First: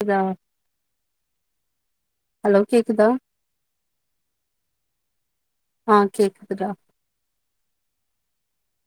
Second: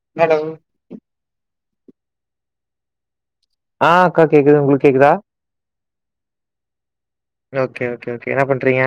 கேக்குதா hello hello கேக்குதா அ அக்கா கேக்குது உங்குளுக் கேக்குதா ஆ கேக்குதுடா ஓகே ஓகே ஓகே என்ன பண்றீங்க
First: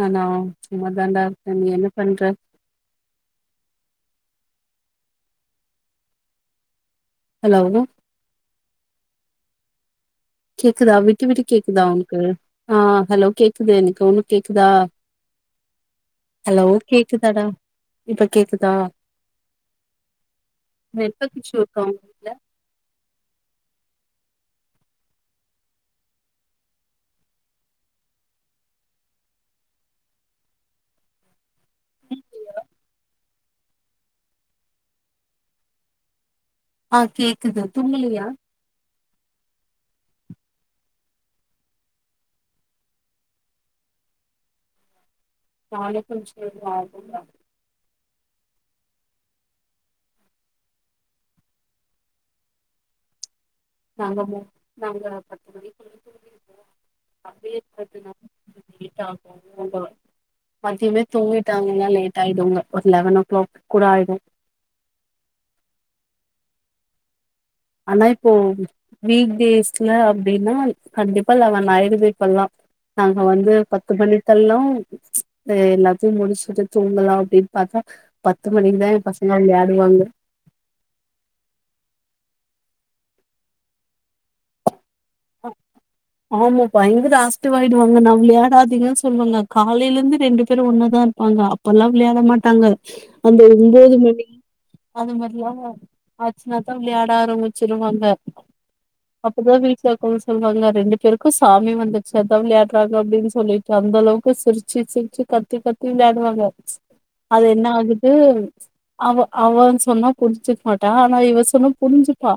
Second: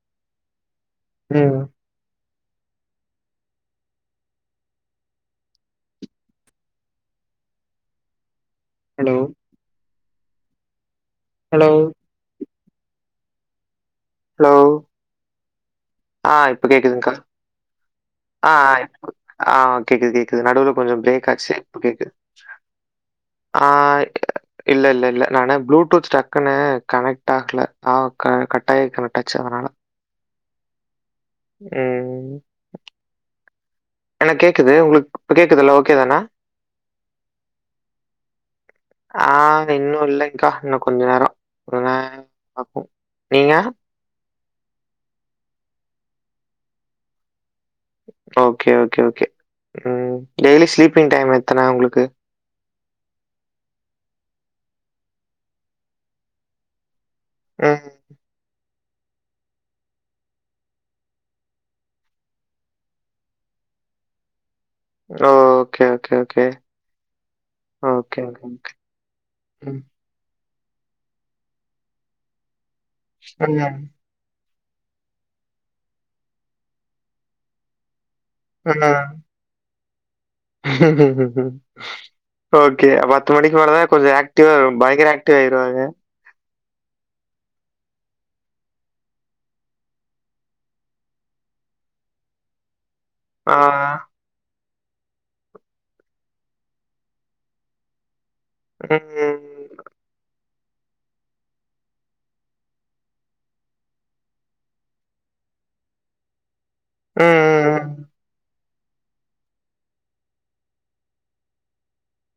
நானா சும்மா தாண்டா இருக்கே ம் நீ என்ன பண்ற ஹலோ ஹலோ கேக்குதா வி ட்டு விட்டு ஹலோ கேக்குதா உனக்கு அ ஹலோ கேக்குது எனக் உனுக் ஹலோ கேக்குதா ஹலோ கேக்குதாடா இப்ப அ கேக்குதா அ அ கேக்குது கேக்குது நடுவுல கொஞ்சோ பிரேக் நெட்வொர்க் ஆச்சு இஷ்யூ இப்ப இருக்கா உங்க கேக்குது வீட்ல அ இல்ல இல்ல இல்ல நானு ப்ளூடூத் டக்குன்னு கனெக்ட் ஆகல அ க கட்டாயுருக்கு டச்சு அதனால ம் எனக் கேக்குது உங்குளுக் கேக்குதுல்ல ஓகே தான ஆ கேக்குது தூங்கலையா ஆஹ் இன்னு இல்லக்கா இன்னு கொஞ்ச நேரொ கொஞ்ச நேரொ ஆகு நீங்க நானே குளிச்சிட்டு [unintelligible] ஓகே ஓகே ஓகே உம் டெய்லி ஸ்லீப்பிங் டைம் எத்தன உங்களுக்கு நாங்க மொ நாங்க பத்து மணிக்குள்ள தூங்கிருவோ அப்டியே [unintelligible] லேட் ஆகு தூங்கல மத்தியமே தூங்கிட்டாங்கன்னா லேட் ஆயுடூங்க ஒரு லெவன் ஓ கிளாக் கூட ஆயிடு ஓகே ஓகே ஓகே ஆனா இப்போ ம். வீக்டேஸ்ல அப்டின்னா கண்டிப்பா லவ்வன் ஆய்டுது இப்பல்லா நாங்க வந்து ம். பத்து மணிதள்ளு த எல்லாத்தையு முடிச்சுட்டு தூங்கலா அப்டின்னு பாத்தா பத்து ஆ. மணிக்குதா எ பசங்க விளையாடுவாங்க ஓகே பத்து மணிக்கு மேலத்தா கொஞ்சொ ஆக்டிவா பய் ங்கற ஆக்டிவ் ஆய்ருவாங்க ஆமா பயங்கர ஆஸ்டுவாயிடுவாங்க நா விளையாடாதிங்கன்னு சொல்லுவங்க காலைல இருந்து ரெண்டு பேரு ஒன்னதா இருப்பாங்க அப்பல்லா விளையாட மாட்டாங்க அந்த ஆ. ஒம்போது மணி அது மாரில்லா ஆச்சுனாத்தா விளையாட ஆரம்பிச்சிருவாங்க ஹ் ஹ் அப்பதா வீட்ல ம் சொல்லுவாங்க ரெண்டு பேருக்கு சாமி வந்துருச்சு அதா விளையாடுறாங்க அப்படின்னு சொல்லிட்டு அந்த அளவுக்கு சிரிச்சு சிரிச்சு கத்தி கத்தி விளையாடுவாங்க அது என்ன ம். ஆகுது அவ அவன் சொன்னா புரிஞ்சுக் மாட்டா ஆனா இவ சொன்னா புரிஞ்சுப்பா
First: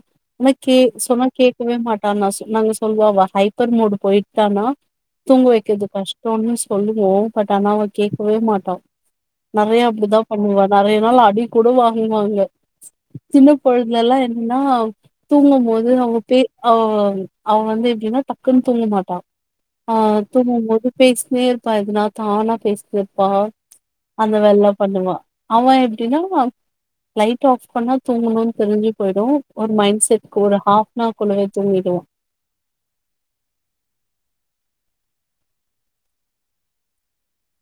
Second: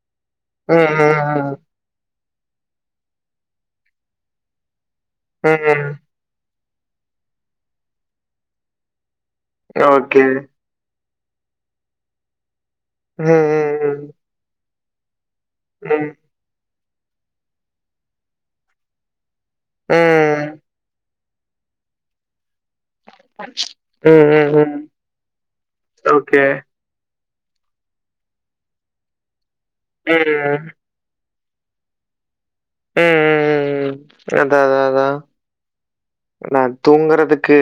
ம். உனக்கே சொன்னா ம். கேக்கவே மாட் ட்டா நா சொ நாங்க சொல்லுவோ அவ ஹைப்பர் மோடு போய்ட்டானா தூங்க ம். ம். வைக்கறது ம். கஷ்டோனு சொ சொல்லுவோ பட் ஆனா அவ கேக்கவே மாட்டா நெறய அப்படிதா ஓகே. பண்ணுவா நெறய நாள் நா அ டி கூட வாங்குவாங்க சின்ன ம். பொழுதுலலா என்னனா தூங்கும் போது ம். ம். அவங்க பே அவென் அவன் வந்து எப்படின்னா டக்குன்னு தூங்க மாட்டா அ ம். தூங்கும் போது பேச் நேர்ப்பாதுனா தானா பேச செர்ப்பா ம். அந்த ம். வேல்லா ம். பண்ணுவா அவன் எப்படின்னா ஓகே. லைட் ஆஃப் பண்ணா தூங்கணுனு தெரிஞ்சு போயிடு ஒரு மைண்ட் ம். செட்கு ஒரு ம். ஹாஃப்னா புள்ளங்ங தூங்கிடு உஹ் உஹ் உம் உம் அதா அதா அதா நா தூங்குறதுக்கு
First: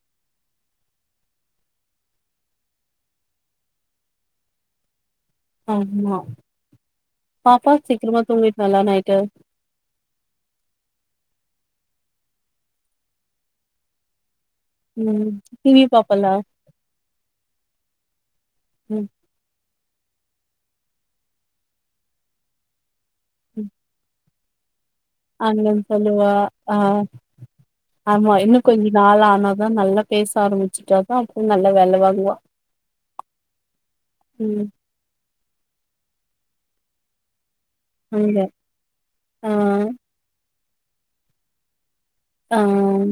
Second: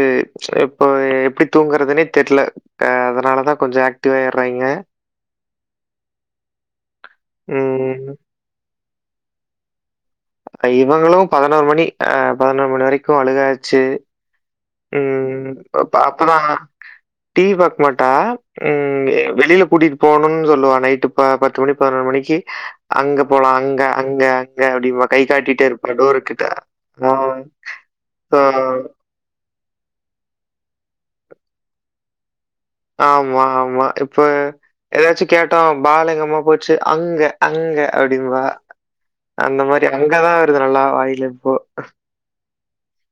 இப்போ எப்டி தூங்குறதுன்னே தெரில ஹ அதனாலதா கொஞ்சோ ஆக்டிவா ஆயுடுறாங்க ஆமா பாப்பா ம். சீக்கிரமா தூங்கிட்றால நை டு அ இவங்களு பதினோரு மணி அஹ் பதினோரு மணி வரைக்கு அழுகாச்சு ம் உம் பா டிவி பாப்பலா பாப்பதா அமா டீவி பாக்க மாட்டா ம் உம் அ வெளியில கூட்டிட் போணும்னு சொல்லுவா நைட்டு ப பத்து மணி பதினொரு மணிக்கு அங்க போலா அங்க அங்க ஏ அப்டி பா அங்கன்னு சொல்லுவா ஆஹ் ஆ. ஆமா ஆ. இன்னு கொஞ்சோ நாள் ஆனா தா நல்லா பேச ஆரம்பிச்சுட்டாதா அப்புற நல்லா வேல வாங்குவா ஆமா ஆமா இப்ப ம் ஏதாச்சு கேட்டா பாலிங்கம்மா போச்சு அங்க அங்க அங்க அப்டிம்பா ஆ அந்த மாரி அங்கதா ருது நல்லா வாயில இப்போ ஆஹ்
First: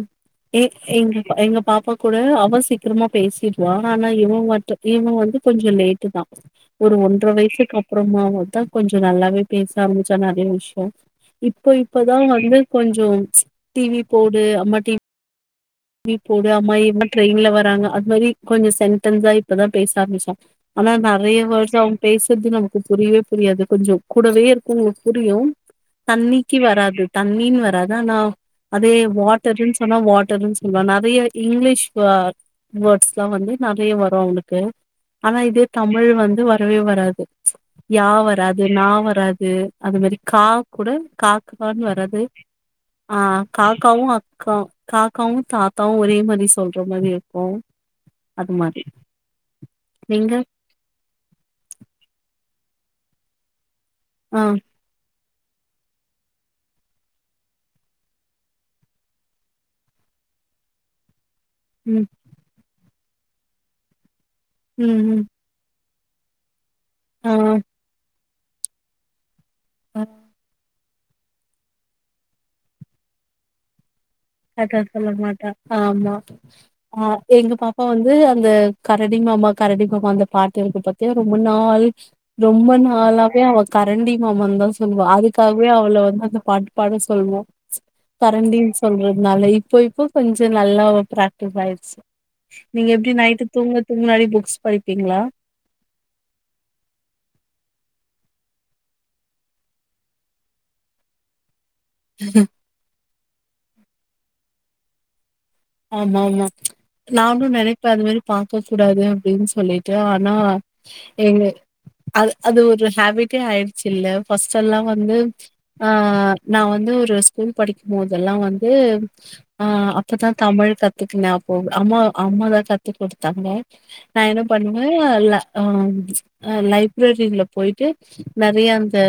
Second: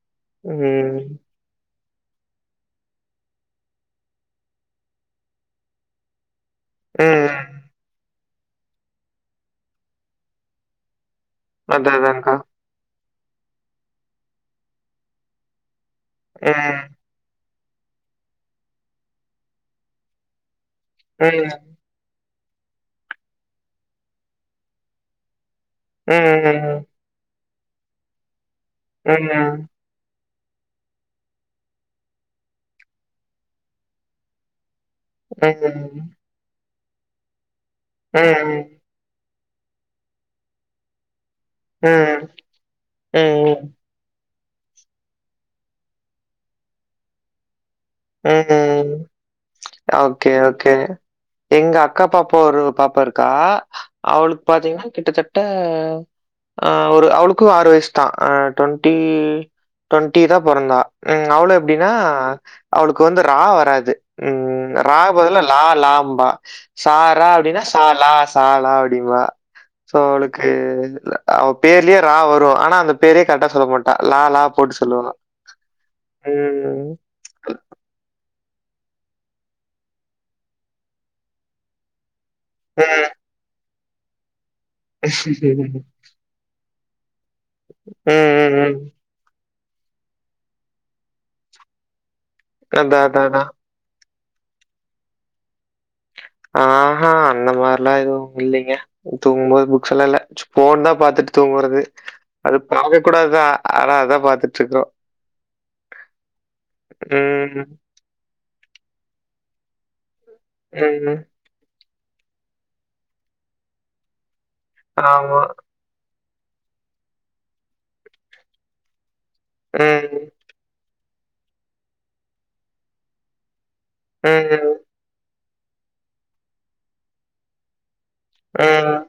எ எங்க ம். எங்க பாப்பாவுக் கூட அவ சீக்கிரமா பேசிடுவான ஆனா இவ மட்ட இவ வந்து கொஞ்சொ லேட்டு தா ஒரு ஒன்ற ம். வயசுக்கு அப்புறொ தா வரு தா கொஞ்சொ நல்லாவே பேச ஆரம்பிச்சா நெறைய விஷயொ இப்போ அதான் இப்பதா அதான்க்கா. வந்து கொஞ்சோ டிவி போடு அம்மா டி வி போடு ஆம்மா ம். இன்னொ ட்ரெயின்ல வர் ராங்க அது மாதிரி கொஞ்சொ சென்டன்ஸா இப்பதா பேச ஆரம்பிச்சா ஆனா நெறைய ம். வேர்ட்ஸ் அவ பேச் சற்து நமக்கு புரியவே புரியாது கொஞ்சோ கூடவே இருக்கவங்களுக்கு புரியு தண்ணிக்கு ம், வராது தண் மீன் வராது ஆனா அதே ம், ம், வாட்டருன்னு சொன்னா வாட் டர்னுச் வா நெறைய இங்கிலீஷ் வே வேர்ட்ஸ்ல்லா வந்து நெறைய வரு அவனுக்கு ஆனா இது தமிழ் ம், வந்து வரவே வராது யா வராது ம், நா வராது இது அது மாறி கா கூட கான்னு வராது ம், ஆ காக்காவு கா காக்காவு தாத்தாவு ஒரே மாதிரி சொல்ற மாறி இருக்கு உம் அது மாரி ம் ஓகே நீங்க ஓகே எங்க அக்கா பாப்பா ஒரு பாப்பா இருக்கா ஆ அவளுக்கு பாத்தீங்கன்னா கிட்டத்தட்ட கிட்டத்தட்ட ஒரு அவளுக்கும் ‌ஆறு வயசு தான் ட்வெண்டி ட்வெண்டி தா பொறந்தா ம் அவளும் எப்படின்னா ம் அவளுக்கு வந்து ரா வராது உம் ரா ம் ம் பதுல்ல லா லா பா சாரா ஆ அப்படின்னா சாலா சாலா அப்படிம்பா சோ அவளுக்கு அவ பேர்லேயே ரா வரும் ஆனா அந்த பேரே கரெக்டா சொல்ல மாட்ட கரெக்ட்டா சொல்ல மாட்டா ஆமா ம். ஆ எங்க பாப் பா வந்து அந்த கரடி மாமா கரடி மாமா அந்த பாட்டு இருக்கு பாத்தியா ரொம்ப நாள் ரொம்ப ம். நாளாவே அவ கரண்டி மாமான்னு‌தா சொல்லுவா அதுக்காகவே அவள வந்து அந்த பாட்டு பாட சொல்லுவோ ம், ம். கரண்டின்னு சொல்றது அவள ‌இப்போ இப்போ கொஞ்ச நல்லா ப்ராக்டிஸ் ஆயடுச்சு நீங்க அதான், எப்டி அதான், நைட்டு அதான். தூங்கறதுக்கு முன்னாடி புக்ஸ் படிப்பீங்களா ஆ அ அந்த மாறில்லா எதுவு இல்லைங்க தூங்கும்போது புக்ஸ்ல்லா இல்ல ஃபோன்னு தா பாத்துட்டு தூங்கறது அது பாக்க கூடாது தா ஆனா அதா பாத்துட் இருக்கோ ஆமா ஆமா நானு நெனப்பெ அந்த மாரி பாக்க கூடாது அப்படின் சொல்லிட்டு ஆனா ம். எங்க அது அது ஒரு ஹேபிட்டே ஆயிடுச்சு இல்ல ஃபர்ஸ்ட்டல்லா வந்து ஆமா. ஆஹ் நா வந்து ஒரு ஸ்கூல் படிக்கும் போதெல்லா வந்து ஆஹ் அப்பதா ம். [unintelligible] கத்துக்குன அப்போ அம்மா அம்மா தா கத்துக் குடுத்தாங்க நா என்ன ம். பண்ணுவே ல ஆ லைப்ரரியில போயிட்டு நறைய அந்த ம்.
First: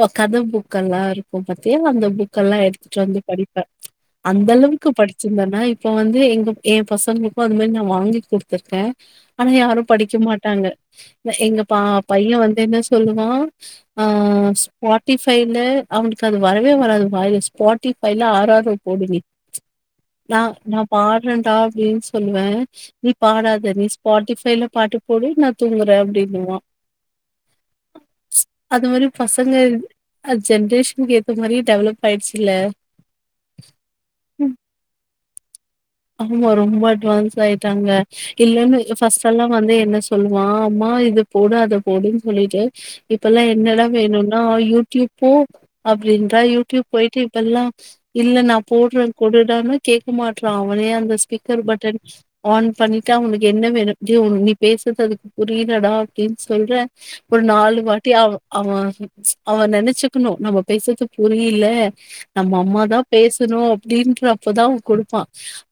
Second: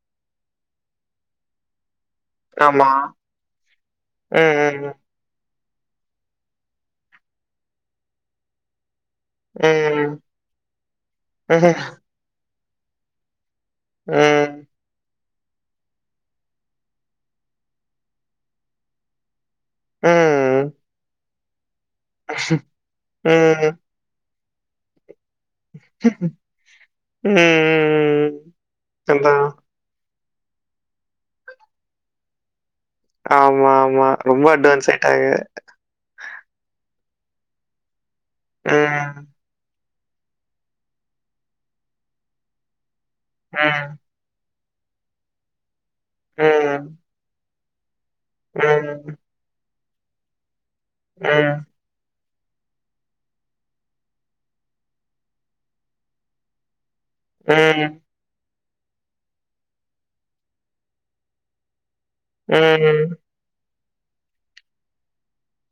ஓ கத புக்கல்லாருக்கு பத்தியா அந்த புக் க்கல்லா ஆமா. எடுத்துட்டு வந்து படிப்ப அந்தளவுக்கு ம். படி த்தனா இப்ப வந்து எங்க எ பசங்களுக்கு அந்த மாரி நா வாங்கி குடுத்துருக்க ஆனா யாரு படிக்க ம். மாட்டாங்க ம். எங்க பா பைய வந் என்ன சொல்லுவா அஹ் ம். ஸ்பாட் ட்டிபைல அவனுக்கு அது வரவே வராது வாய்ஸ் ஸ்பாட்டிஃபைல ஆறது போடு நீ நா ம். நான் பா இன்னன்டா அப்டின் சொல்லுவ நீ பாடாத ம். நீ ஸ்பாட்டி இப்பேயல்ல பாட்டு போடி நா தூங்குற ம். அப்படின்னுவா ம். அது மாரி அதான். பசங்க அது ஜென்ரேஷனுக்கு ஏத்த மாரியே டெவ்லப் ஆயிடுச்சுல்ல ஆமா ஆமா ரொம்ப அட்வான்ஸ் அ [unintelligible] ஆமா ரொம்ப அட்வான்ஸ் ஆயிட்டாங்க இல்லன இப்ப ம், ஃபஸ்ட்டல்லா வந்து என்ன சொல்லுவா அம்மா இது போடு அத போடுன்னு சொல்லிட்டு இப்பல்லா என்னடா ம், வேணுன்னா யூடியூப் போ அப்டின்றா யூடியூப் ம், போயிட்டு இப்பல்லா இல்ல நா போட்றே ம், குடுடான்னு கேக்க மாட்றா வோரே அந்த ஸ்பீக்கர் ம், பட்டன் ஆன் பண்ணிட்டா உங்ளுக்கு என்ன வேணுட்டு ஒர் நீ பேசுறது அதுக்கு புரியலடா அப்டின் சொல்ற ஒரு நாலு ம், வாட்டி ஆ அவ அவ நெனச்சுக்கணு நம்ம பேசுர்து புரியில நம்ம அம்மாதா ம், பேசணு அப்டின்ற அப்பதா அவ கொடுப்பா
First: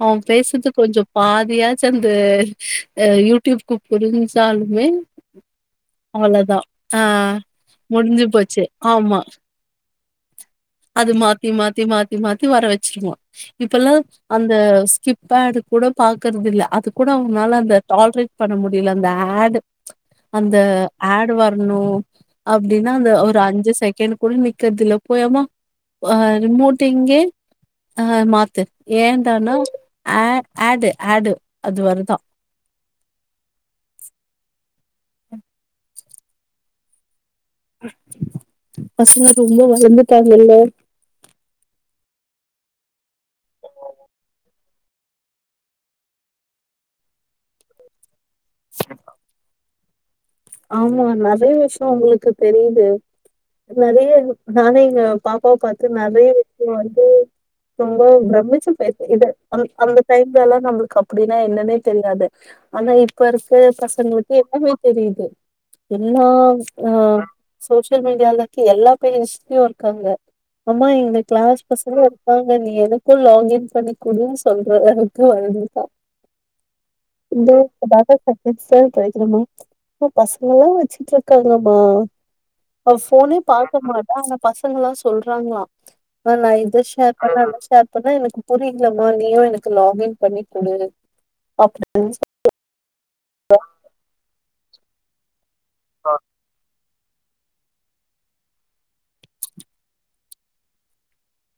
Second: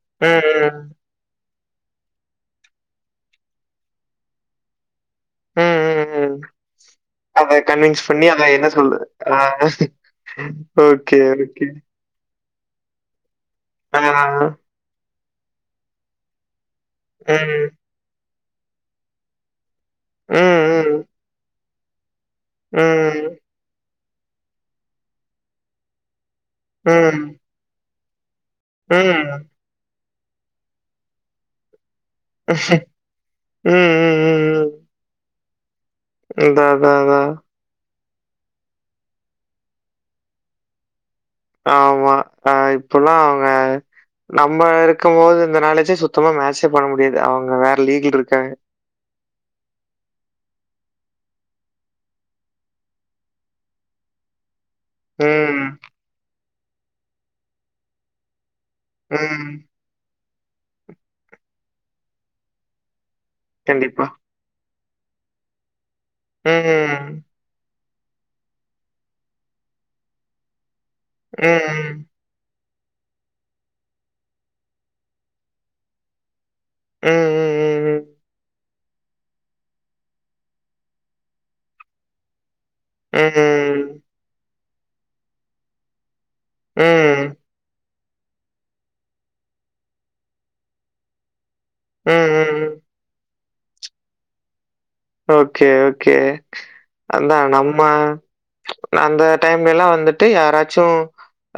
அவம் பேசது ம், கொஞ்சொ பாதியா சந்து யூடியூப்கு புரிஞ்சிசாலுமே உம் உம் உம் அத கன்வின்ஸ் முடிஞ்சு பண்ணி அத போச்சு. என்ன சொல்ர ஆமா. ஆ ஓகே ஓகே து வரவச்சிர்க்னு இப்பல்லா ஆ, அ ஸ்கிப்பேடு கூட பாக்கறதில்ல அ துக்கூட அவுங்னால ம், அந்த டால்ரேட் பண்ண முடியல அந்த ஆடு அந்த ம், ஆடுவ பண்ணூ ம், அப்டினா அந்த ஒரு ம், அஞ்சு செகண்ட் குட நிக்கற்துல்ல பொயாம ஆ ரிமோட்டிங்கே ம், ஆ மாத்து ம், ம், ம், ஏந்தானா ஆ ஆடு ஆடு அது வருதா உம் உம் உம் உம் அதா அதா அதா பசங்க ரொம்பொ வளந்துட்டாங்கல்ல ஆமா அ இப்பல்லா அவுங்க நம்ம இருக்கம்மோது இந்த நாலஜே சுத்தமா மேட்சே பண்ண முடியாது அவுங்க வேற லீகில்ருக் காக ஆமா நெறைய விஷ்யோ அவுங்களுக்கு தெரியிது நெறைய நானே இங்க பாப்பவ் ம். பாத்து நெறையவே வந்து ரொம்ப ப்ரம்மிச்சு அ இது ம். அந் அந்த டைம் லேல்லா நம்ளுக்கு அப்படினா என்னனே தெரியாது ஆனா இப் பருக்க கண்டிப்பா. பசங்களுக்கு எல்லாமே தெரியுது எல்லாம் அஹ் ம். சோசி சியல் மீடியால இருக்க எல்லா பேஜ்லையு இருக்காங்க அம்மா எங்க கிளாஸ் பசங்களு ம். இருக்காங் நீ எனக்கு லாகின் பண்ணிகுடு சொல்ற அளவுக்கு வளந்துட்டா ம். இதோ ம். [unintelligible] சார் [unintelligible] எ பசங்லெல்லா வச்சுட்டுருக்காங்கம்மா அவ ம். ஃபோனே பாக்க ம். மாட்டா ஆன பசங் பசங்ளா சொல்றாங்ளா மா ம். இத ஷேர் ம். பண்ற அத ஷேர் பண்றே அப்பனா எனக்கு புரியலம்மா நீயு எனக்கு லாகின் பண்ணி கொடு அப்டின் [inaudible] சொல் [inaudible] [inaudible] ம். ம் ஓகே ஓகே அதா நம்ம ச்ச் அந்த டைம்ல எல்லா வந்துட்டு யாராச்சு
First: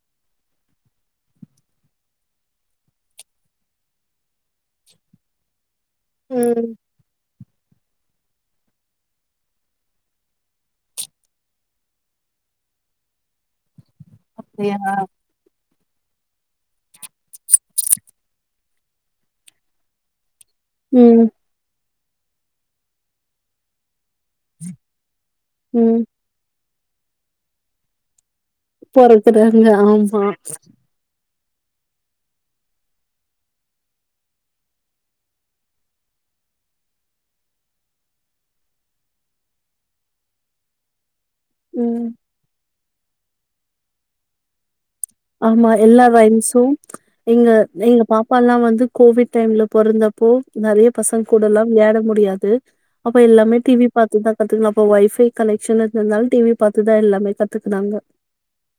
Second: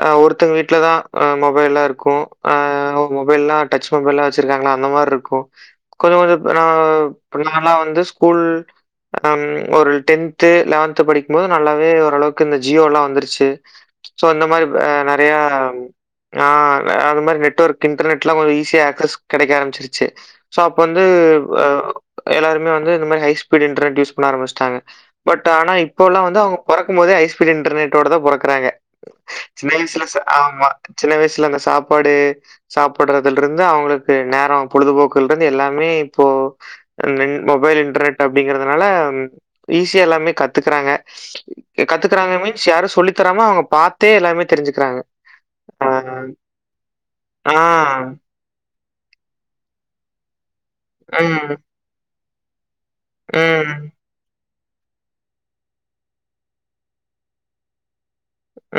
அ ஒருத்தங்க வீட்லதா மொபைல்லா இருக்கு அ மொபைல்லா டச் மொபைல்ல வச்சிருக்காங்களா அந்த மாரிருக்கு கொஞ்சு ம் கொஞ்ச [unintelligible] நம்பளா வந்து ஸ்கூல் அ ம் ஒரு டென்த்து லெவன்த்து படிக்ம்போத் நல்லாவே ஓரளவுக்கு இந்த ஜியோ ல்லா வந்துருச்சு சோ இந்த மாரி ப நெறைய அ அது மாதிரி நெட்வொர்க் இன்டர்நெட்லா கொஞ்சோ ஆக்சஸ் கெடைக்க ஆரம்பிச்சிருச்சு சோ அப்ப வந்து ம் வ எல்லாருமே வந் இந்த மாரி ஹை ஸ்பீடு இன்டர்நெட் யூஷ் [unintelligible] ஆரம்பிஷ்ட்டாங்க பட் ஆனா ம் இப்போல்லா வந்து அவு பொறக்கும் போதே ஹை ஸ்பீட் இன்டர்நெட்டோட தா பொறக் பொறக்குறாங்க ஆமா சின்ன வயசுல அந்த சாப்பாடு சாப்பட்றதுல இருந்து அவுங்களுக்கு நேரோ பொழுதுபோக்குல்ட்ருந்து எல்லாமே இப்போ அ நின் மொபைல் இன்டர்நெட் அப்படிங்கறதுனால ம் ஈஸியா எல்லாமே கத்துக்குறாங்க ம் கத்துக்கறாங்க மீன்ஸ் யாரு சொ சொல்லித்தராம அவுங்க பார்த்தே எல்லாமே தெரிஞ்சுக்கிறாங்க ஆமா ஆ, எல்லா ரைம்ஸும் எங்க ஆ, எங்க பாப்பால்லா வந்து கோவிட் டைம்ல பொறந்தப்போ நெறைய பசங் கூட ம், ம், ல்லா வெளையாட முடியாது அப்ப எல்லாமே டிவி ம், பாத்துதா கத்துக்கலா அப்ப ஒய்ஃபை கனெக்க்ஷன் இருந்தால டிவி பாத்துதா எல்லாமே கத்துக்கனாங்க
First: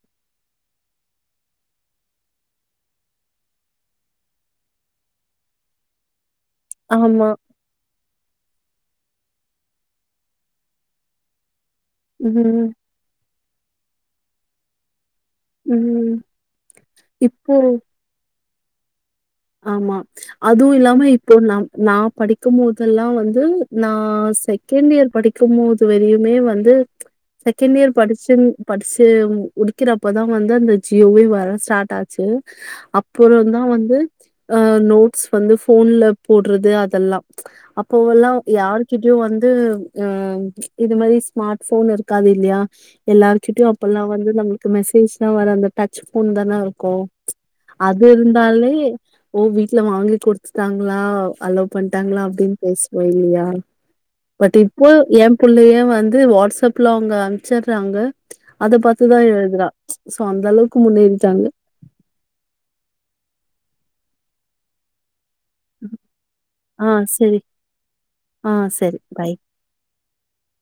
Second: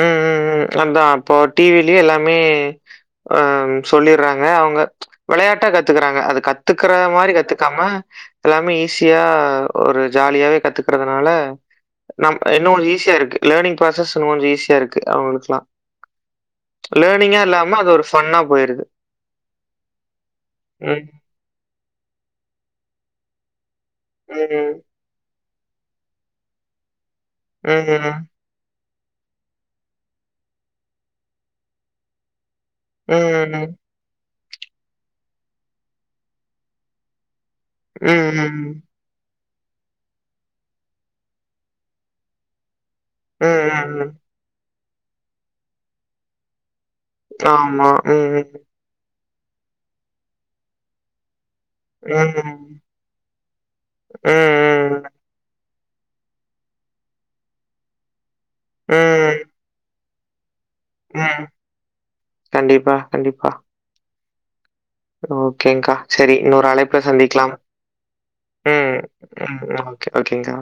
ம் ம் ம் அதா இப்போ டி வி லயே எல்லாமே அ சொல்லிடுறாங்க அவங்க விளையாட்டா கத்துக்கறாங்க அது கத் துக்கற ஆமா மாரி கத்துக்காம எல்லாமே ஈஸி யா ஒரு ஜாலியாவே கத்துக்கறதுனால நம் இன்னு ம் ஈஸியா இருக்கு லேர்னிங் ப்ராசஸ் இன்னு கொஞ்ச ஈ ஸியாருக் கு அவங்களுக்லா ம் லேர்னிங்கா இப்போ இல்லாம அது ஒரு ஃபன்னா போயிருது ஆமா அதுவு ம். இல்லாம இப்போ நம் நா படிக்கும் போதெல்லா வந்து நா ம். செகண்ட் இயர் படி க்கும்போது வரையுமே வந்து செகண்ட் இயர் ம். படிச்சுந் படிச்சு முடிக்கிறப்பதா வந்து அந்த ஜியோவே வர ஸ்டார்ட் ஆச்சு அப்பறந்தா ம். வந்து அ நோட்ஸ் வந்து போன்ல போடுறது அதெல்லா அப்போல்லா ம். யாருகிட்டயு வந் வந்து அ இது மாதிரி ஸ்மார்ட் போன் இருக்காது இல்லையா எல்லாருக்கிட்டையு அப்போல்லா ம். வந்து நம்ம மெசேஜ் தா வர அந்த டச் போன் தான கு ஆமா. அது ம். இருந்தாலே ஓ வீட்ல வாங்கி கொடுத்துட்டாங்களா அல்லோ பண்ணிட்டாங்களா அப்படின்னு ம். பேசுவோ இல்லையா பட் இப்போ ம். ம். எ பிள்ளய வந்து வாட்ஸ்அப்ல அவங்க அனுப்ச்சடுறாங்க அத பாத்துதா எழுதுறா சோ அந்த அளவ உம் கண்டிப்பா கண்டிப்பா செரி ஓக்கேங்க கா சரி இன்னொரு ஆ அளைப்பு போல சரி சந்திக்கலா ஆ உம் சரி பாய் ஓகேங்கா